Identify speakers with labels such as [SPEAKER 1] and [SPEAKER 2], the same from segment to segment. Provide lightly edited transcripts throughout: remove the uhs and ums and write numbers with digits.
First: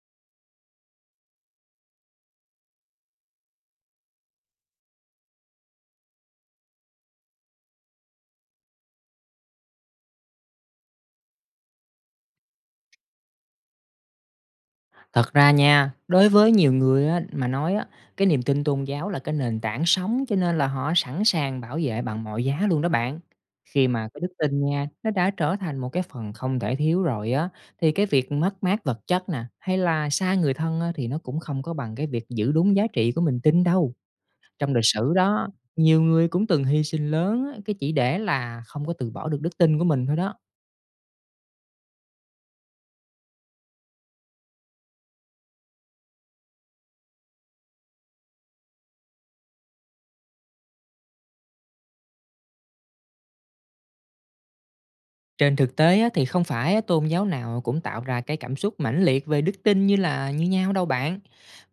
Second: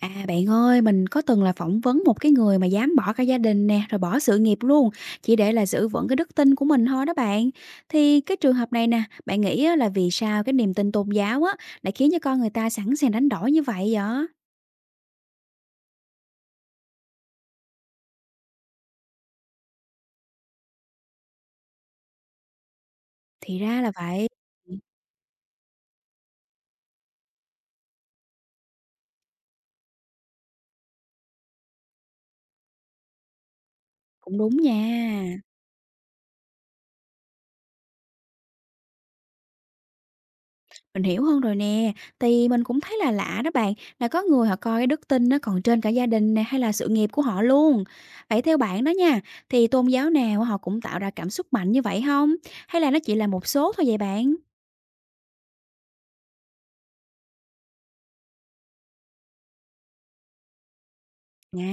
[SPEAKER 1] À, bạn ơi, mình có từng là phỏng vấn một cái người mà dám bỏ cả gia đình nè, rồi bỏ sự nghiệp luôn, chỉ để là giữ vững cái đức tin của mình thôi đó bạn. Thì cái trường hợp này nè, bạn nghĩ á, là vì sao cái niềm tin tôn giáo á lại khiến cho con người ta sẵn sàng đánh đổi như vậy vậy?
[SPEAKER 2] Thật ra nha, đối với nhiều người á, mà nói á, cái niềm tin tôn giáo là cái nền tảng sống, cho nên là họ sẵn sàng bảo vệ bằng mọi giá luôn đó bạn.
[SPEAKER 1] Thì ra
[SPEAKER 2] Khi
[SPEAKER 1] là
[SPEAKER 2] mà cái
[SPEAKER 1] vậy.
[SPEAKER 2] đức tin
[SPEAKER 1] Ừ,
[SPEAKER 2] nha, nó đã trở thành một cái phần không thể thiếu rồi á, thì cái việc mất mát vật chất nè, hay là xa người thân á, thì nó cũng không có bằng cái việc giữ đúng giá trị của mình tin đâu.
[SPEAKER 1] cũng đúng
[SPEAKER 2] Trong lịch sử
[SPEAKER 1] nha.
[SPEAKER 2] đó, nhiều người cũng từng hy sinh lớn á, cái chỉ để là không có từ bỏ được đức tin của mình thôi đó.
[SPEAKER 1] Mình hiểu hơn rồi nè, thì mình cũng thấy là lạ đó bạn, là có người họ coi cái đức tin nó còn trên cả gia đình nè hay là sự nghiệp của họ luôn. Vậy theo bạn đó nha, thì tôn giáo nào họ cũng tạo ra cảm xúc mạnh như vậy không? Hay là nó chỉ là một số thôi vậy bạn?
[SPEAKER 2] Trên thực tế á, thì không phải á, tôn giáo nào cũng tạo ra cái cảm xúc mãnh liệt về đức tin như là như nhau đâu bạn.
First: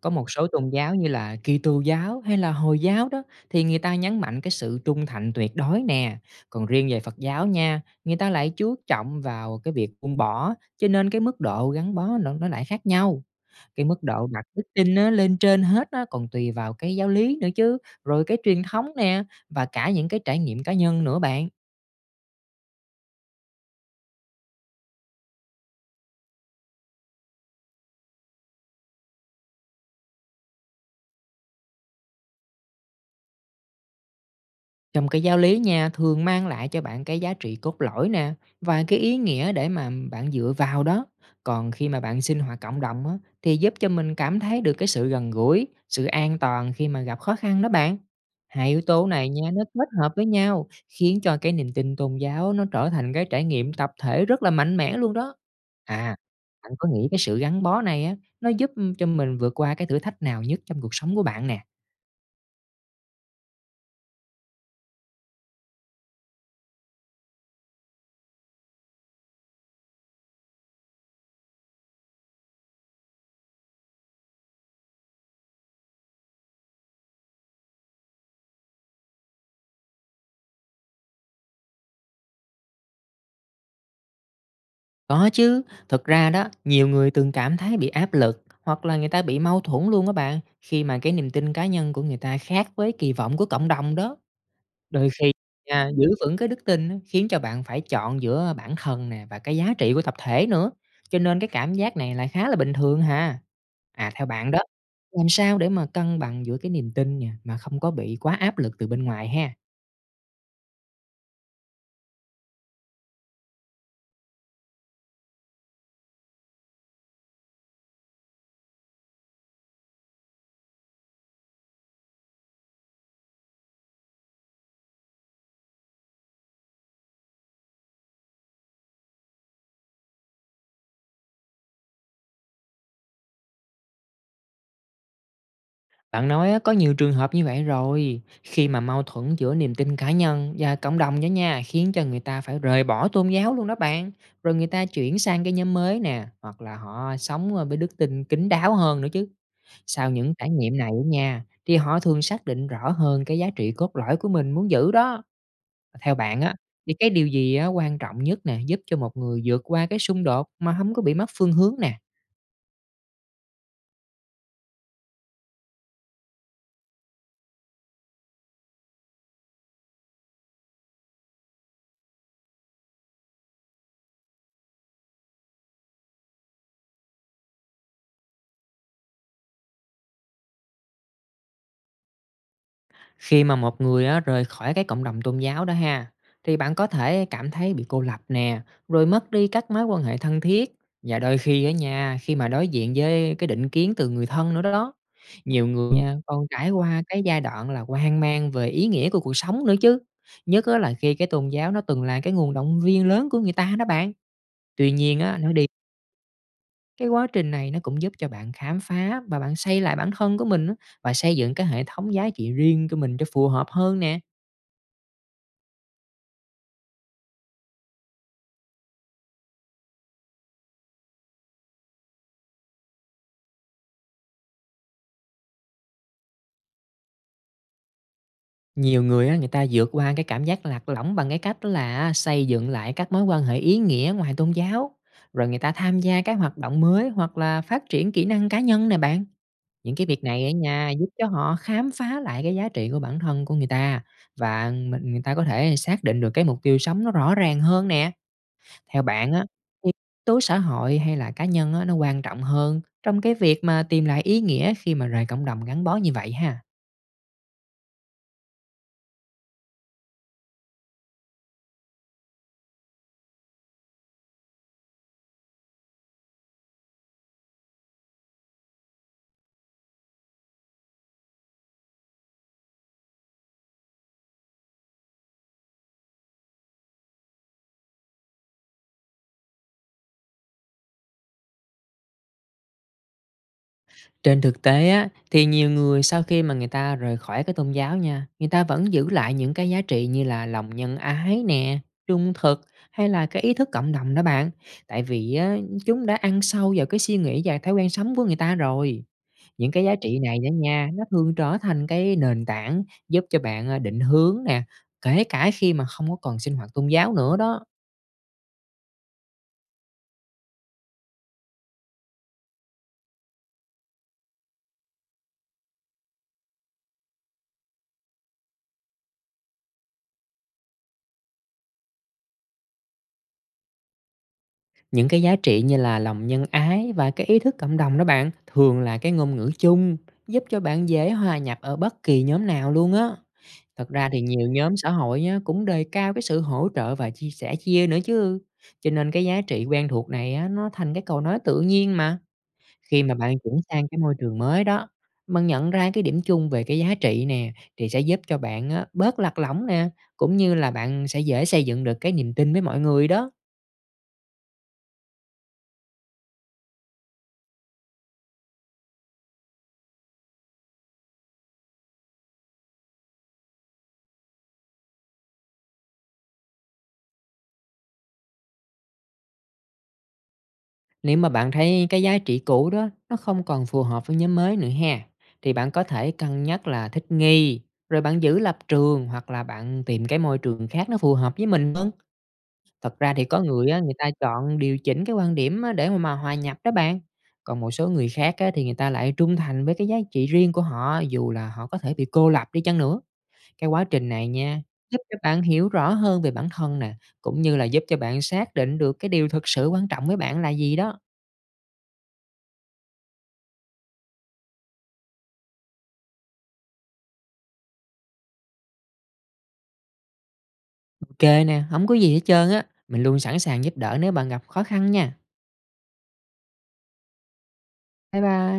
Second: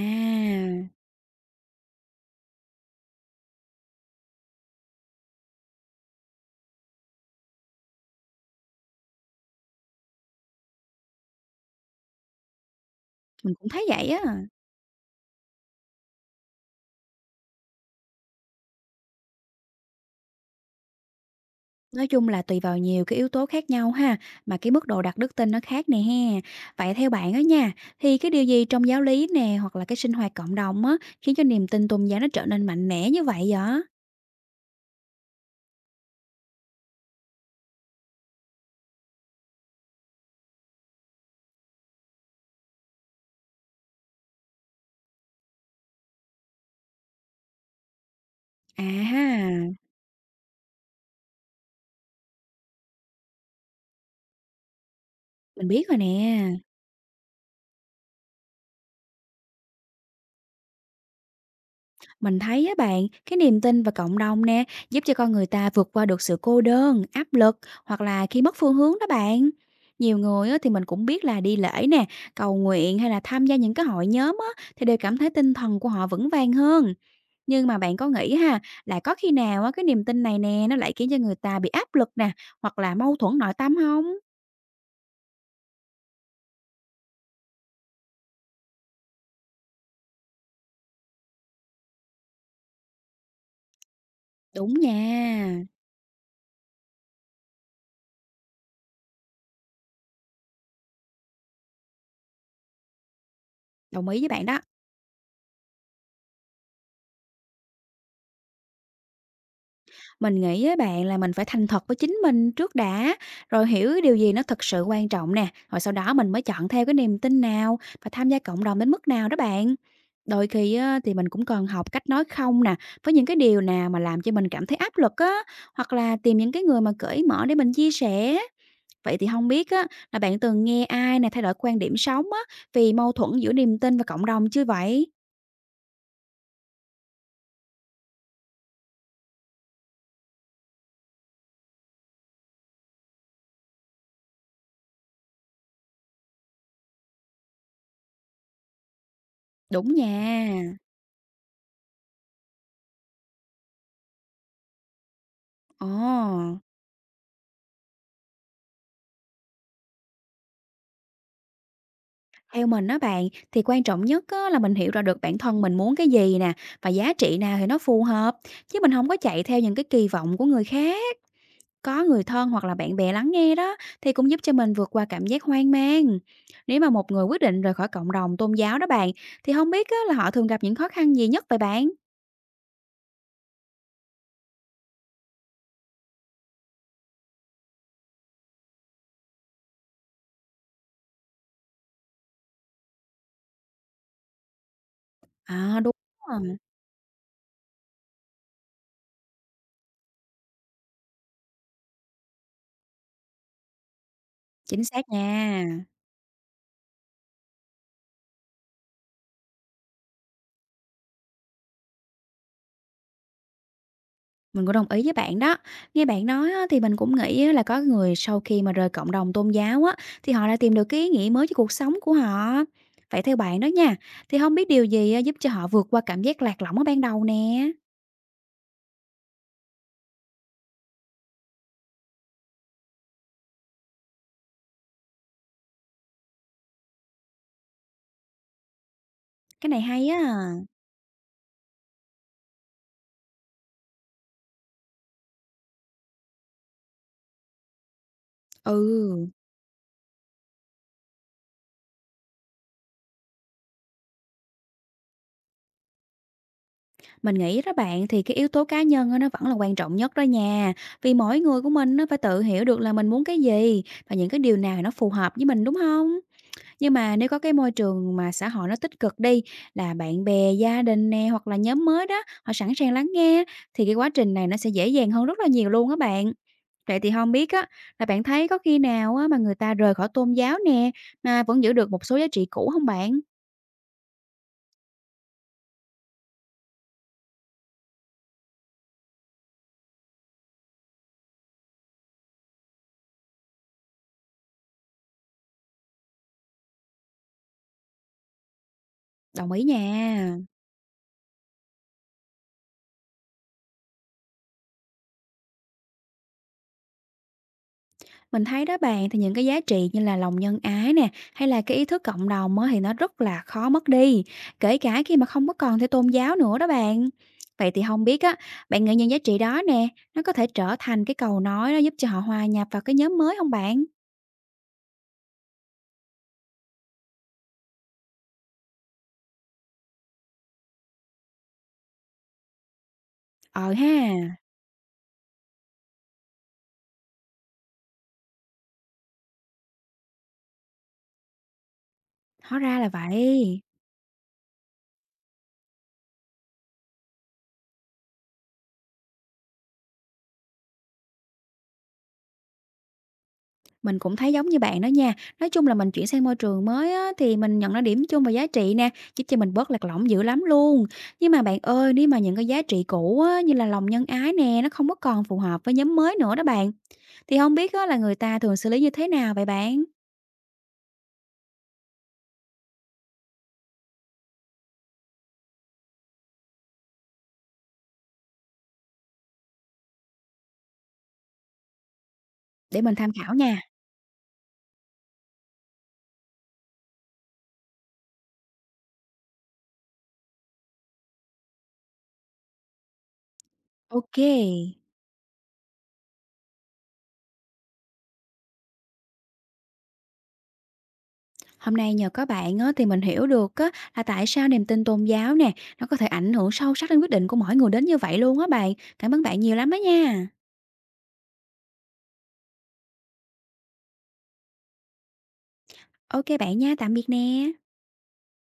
[SPEAKER 2] Có một số tôn giáo như là Kitô giáo hay là Hồi giáo đó thì người ta nhấn mạnh cái sự trung thành tuyệt đối nè. Còn riêng về Phật giáo nha, người ta lại chú trọng vào cái việc buông bỏ, cho nên cái mức độ gắn bó nó lại khác nhau.
[SPEAKER 1] mình cũng
[SPEAKER 2] Cái
[SPEAKER 1] thấy
[SPEAKER 2] mức
[SPEAKER 1] vậy á.
[SPEAKER 2] độ đặt đức tin á, lên trên hết á, còn tùy vào cái giáo lý nữa chứ, rồi cái truyền thống nè và cả những cái trải nghiệm cá nhân nữa bạn.
[SPEAKER 1] Nói chung là tùy vào nhiều cái yếu tố khác nhau ha, mà cái mức độ đặt đức tin nó khác nè ha. Vậy theo bạn á nha, thì cái điều gì trong giáo lý nè hoặc là cái sinh hoạt cộng đồng á, khiến cho niềm tin tôn giáo nó trở nên mạnh mẽ như vậy vậy?
[SPEAKER 2] Trong cái giáo lý nha, thường mang lại cho bạn cái giá trị cốt lõi nè và cái ý nghĩa để mà bạn dựa vào đó. Còn khi mà bạn sinh hoạt cộng đồng á, thì giúp cho mình cảm thấy được cái sự gần gũi, sự an toàn khi mà gặp khó khăn đó bạn. Hai yếu
[SPEAKER 1] À
[SPEAKER 2] tố này
[SPEAKER 1] ha.
[SPEAKER 2] nha, nó kết hợp với nhau khiến cho cái niềm tin tôn giáo nó trở thành cái trải nghiệm tập thể rất là mạnh mẽ luôn đó.
[SPEAKER 1] Mình biết rồi
[SPEAKER 2] À,
[SPEAKER 1] nè,
[SPEAKER 2] bạn có nghĩ cái sự gắn bó này á, nó giúp cho mình vượt qua cái thử thách nào nhất trong cuộc sống của bạn nè?
[SPEAKER 1] mình thấy á bạn, cái niềm tin và cộng đồng nè, giúp cho con người ta vượt qua được sự cô đơn, áp lực hoặc là khi mất phương hướng đó bạn. Nhiều người á, thì mình cũng biết là đi lễ nè, cầu nguyện hay là tham gia những cái hội nhóm á, thì đều cảm thấy tinh thần của họ vững vàng hơn. Nhưng mà bạn có nghĩ ha, là có khi nào á, cái niềm tin này nè, nó lại khiến cho người ta bị áp lực nè, hoặc là mâu thuẫn nội tâm không?
[SPEAKER 2] Có chứ, thật ra đó, nhiều người từng cảm thấy bị áp lực hoặc là người ta bị mâu thuẫn luôn các bạn, khi mà cái niềm tin cá nhân của người ta khác với kỳ vọng của cộng đồng đó.
[SPEAKER 1] Đúng
[SPEAKER 2] Đôi
[SPEAKER 1] nha,
[SPEAKER 2] khi nha, giữ vững cái đức tin á, khiến cho bạn phải chọn giữa bản thân nè và cái giá trị của tập thể nữa, cho nên cái cảm giác này là khá là bình thường ha.
[SPEAKER 1] đồng
[SPEAKER 2] À
[SPEAKER 1] ý
[SPEAKER 2] theo
[SPEAKER 1] với bạn
[SPEAKER 2] bạn
[SPEAKER 1] đó.
[SPEAKER 2] đó, làm sao để mà cân bằng giữa cái niềm tin nha mà không có bị quá áp lực từ bên ngoài ha?
[SPEAKER 1] Mình nghĩ với bạn là mình phải thành thật với chính mình trước đã, rồi hiểu cái điều gì nó thực sự quan trọng nè, rồi sau đó mình mới chọn theo cái niềm tin nào và tham gia cộng đồng đến mức nào đó bạn. Đôi khi á, thì mình cũng cần học cách nói không nè, với những cái điều nào mà làm cho mình cảm thấy áp lực á, hoặc là tìm những cái người mà cởi mở để mình chia sẻ. Vậy thì không biết á, là bạn từng nghe ai nè thay đổi quan điểm sống á, vì mâu thuẫn giữa niềm tin và cộng đồng chưa vậy?
[SPEAKER 2] Bạn nói á, có nhiều trường hợp như vậy rồi, khi mà mâu thuẫn giữa niềm tin cá nhân và cộng đồng đó nha, khiến cho người ta phải rời bỏ tôn giáo luôn đó bạn. Rồi người ta chuyển sang cái nhóm mới nè, hoặc là họ sống với đức tin kín đáo hơn nữa chứ.
[SPEAKER 1] Đúng
[SPEAKER 2] Sau những
[SPEAKER 1] nha.
[SPEAKER 2] trải nghiệm này á nha, thì họ thường xác định rõ hơn cái giá trị cốt lõi của mình muốn giữ đó.
[SPEAKER 1] Ồ.
[SPEAKER 2] Theo bạn á, thì cái điều gì á, quan trọng nhất nè, giúp cho một người vượt qua cái xung đột mà không có bị mất phương hướng nè?
[SPEAKER 1] Theo mình đó bạn, thì quan trọng nhất á là mình hiểu ra được bản thân mình muốn cái gì nè, và giá trị nào thì nó phù hợp, chứ mình không có chạy theo những cái kỳ vọng của người khác. Có người thân hoặc là bạn bè lắng nghe đó, thì cũng giúp cho mình vượt qua cảm giác hoang mang. Nếu mà một người quyết định rời khỏi cộng đồng tôn giáo đó bạn, thì không biết á là họ thường gặp những khó khăn gì nhất vậy bạn?
[SPEAKER 2] Khi mà một người á, rời khỏi cái cộng đồng tôn giáo đó ha, thì bạn có thể cảm thấy bị cô lập nè, rồi mất đi các mối quan hệ thân thiết. Và đôi khi ở nhà, khi mà đối diện với cái định kiến từ người thân nữa đó, nhiều
[SPEAKER 1] À,
[SPEAKER 2] người
[SPEAKER 1] đúng
[SPEAKER 2] nha, còn
[SPEAKER 1] rồi,
[SPEAKER 2] trải qua cái giai đoạn là hoang mang về ý nghĩa của cuộc sống nữa chứ. Nhất á, là khi cái tôn giáo nó từng là cái nguồn động viên lớn của người ta đó bạn.
[SPEAKER 1] chính
[SPEAKER 2] Tuy
[SPEAKER 1] xác
[SPEAKER 2] nhiên á, nó đi
[SPEAKER 1] nha.
[SPEAKER 2] cái quá trình này nó cũng giúp cho bạn khám phá và bạn xây lại bản thân của mình á, và xây dựng cái hệ thống giá trị riêng của mình cho phù hợp hơn nè.
[SPEAKER 1] Mình cũng đồng ý với bạn đó. Nghe bạn nói á, thì mình cũng nghĩ á, là có người sau khi mà rời cộng đồng tôn giáo á, thì họ lại tìm được cái ý nghĩa mới cho cuộc sống của họ. Vậy theo bạn đó nha, thì không biết điều gì á, giúp cho họ vượt qua cảm giác lạc lõng ở ban đầu nè?
[SPEAKER 2] Nhiều người á, người ta vượt qua cái cảm giác lạc lõng bằng cái cách đó là xây dựng lại các mối quan hệ ý nghĩa ngoài tôn giáo, rồi người ta tham gia các hoạt động mới hoặc là phát triển kỹ năng cá nhân nè bạn.
[SPEAKER 1] Cái này
[SPEAKER 2] Những cái
[SPEAKER 1] hay
[SPEAKER 2] việc này ở
[SPEAKER 1] á.
[SPEAKER 2] nhà giúp cho họ khám phá lại cái giá trị của bản thân của người ta và mình người ta có thể xác định được cái mục tiêu sống nó rõ ràng hơn nè. Theo
[SPEAKER 1] Ừ,
[SPEAKER 2] bạn á, thì yếu tố xã hội hay là cá nhân á, nó quan trọng hơn trong cái việc mà tìm lại ý nghĩa khi mà rời cộng đồng gắn bó như vậy ha?
[SPEAKER 1] mình nghĩ đó bạn thì cái yếu tố cá nhân á, nó vẫn là quan trọng nhất đó nha. Vì mỗi người của mình nó phải tự hiểu được là mình muốn cái gì và những cái điều nào nó phù hợp với mình đúng không? Nhưng mà nếu có cái môi trường mà xã hội nó tích cực đi, là bạn bè, gia đình nè, hoặc là nhóm mới đó, họ sẵn sàng lắng nghe, thì cái quá trình này nó sẽ dễ dàng hơn rất là nhiều luôn á bạn. Vậy thì không biết á, là bạn thấy có khi nào á mà người ta rời khỏi tôn giáo nè, mà vẫn giữ được một số giá trị cũ không bạn?
[SPEAKER 2] Trên thực tế á, thì nhiều người sau khi mà người ta rời khỏi cái tôn giáo nha, người ta vẫn giữ lại những cái giá trị như là lòng nhân ái nè, trung thực hay là cái ý thức cộng đồng đó bạn. Tại vì á, chúng đã ăn sâu vào cái suy nghĩ và thói quen sống của người ta rồi.
[SPEAKER 1] Đồng ý
[SPEAKER 2] Những cái giá trị
[SPEAKER 1] nha.
[SPEAKER 2] này đó nha, nó thường trở thành cái nền tảng giúp cho bạn à, định hướng nè, kể cả khi mà không có còn sinh hoạt tôn giáo nữa đó.
[SPEAKER 1] Mình thấy đó bạn, thì những cái giá trị như là lòng nhân ái nè, hay là cái ý thức cộng đồng á, thì nó rất là khó mất đi, kể cả khi mà không có còn theo tôn giáo nữa đó bạn. Vậy thì không biết á, bạn nghĩ những giá trị đó nè, nó có thể trở thành cái cầu nối đó giúp cho họ hòa nhập vào cái nhóm mới không bạn?
[SPEAKER 2] Những cái giá trị như là lòng nhân ái và cái ý thức cộng đồng đó bạn, thường là cái ngôn ngữ chung, giúp cho bạn dễ hòa nhập ở bất kỳ nhóm nào luôn á.
[SPEAKER 1] Ờ ha,
[SPEAKER 2] Thật ra thì nhiều nhóm xã hội nhá, cũng đề cao cái sự hỗ trợ và chia sẻ nữa chứ. Cho nên cái giá trị quen thuộc này á, nó thành cái câu nói tự nhiên mà.
[SPEAKER 1] hóa ra là
[SPEAKER 2] Khi mà bạn chuyển
[SPEAKER 1] vậy.
[SPEAKER 2] sang cái môi trường mới đó, bạn nhận ra cái điểm chung về cái giá trị nè, thì sẽ giúp cho bạn á, bớt lạc lõng nè, cũng như là bạn sẽ dễ xây dựng được cái niềm tin với mọi người đó.
[SPEAKER 1] Mình cũng thấy giống như bạn đó nha. Nói chung là mình chuyển sang môi trường mới á, thì mình nhận ra điểm chung và giá trị nè, giúp cho mình bớt lạc lõng dữ lắm luôn. Nhưng mà bạn ơi, nếu mà những cái giá trị cũ á, như là lòng nhân ái nè, nó không có còn phù hợp với nhóm mới nữa đó bạn, thì không biết á, là người ta thường xử lý như thế nào vậy bạn?
[SPEAKER 2] Nếu mà bạn thấy cái giá trị cũ đó nó không còn phù hợp với nhóm mới nữa ha, thì bạn có thể cân nhắc là thích nghi, rồi bạn giữ lập trường hoặc là bạn tìm cái môi trường khác nó phù hợp với mình hơn.
[SPEAKER 1] Để mình
[SPEAKER 2] Thật
[SPEAKER 1] tham
[SPEAKER 2] ra thì
[SPEAKER 1] khảo
[SPEAKER 2] có
[SPEAKER 1] nha.
[SPEAKER 2] người á, người ta chọn điều chỉnh cái quan điểm á, để mà hòa nhập đó bạn. Còn một số người khác á, thì người ta lại trung thành với cái giá trị riêng của họ dù là họ có thể bị cô lập đi chăng nữa. Cái quá trình
[SPEAKER 1] Ok.
[SPEAKER 2] này nha, giúp cho bạn hiểu rõ hơn về bản thân nè, cũng như là giúp cho bạn xác định được cái điều thực sự quan trọng với bạn là gì đó.
[SPEAKER 1] Hôm nay nhờ có bạn á, thì mình hiểu được á, là tại sao niềm tin tôn giáo nè, nó có thể ảnh hưởng sâu sắc đến quyết định của mỗi người đến như vậy luôn á bạn. Cảm ơn bạn nhiều lắm đó nha.
[SPEAKER 2] Kê nè, không có gì hết trơn á. Mình luôn sẵn sàng giúp đỡ nếu bạn gặp khó khăn nha.
[SPEAKER 1] Ok bạn nha, tạm biệt nè.
[SPEAKER 2] Bye bye.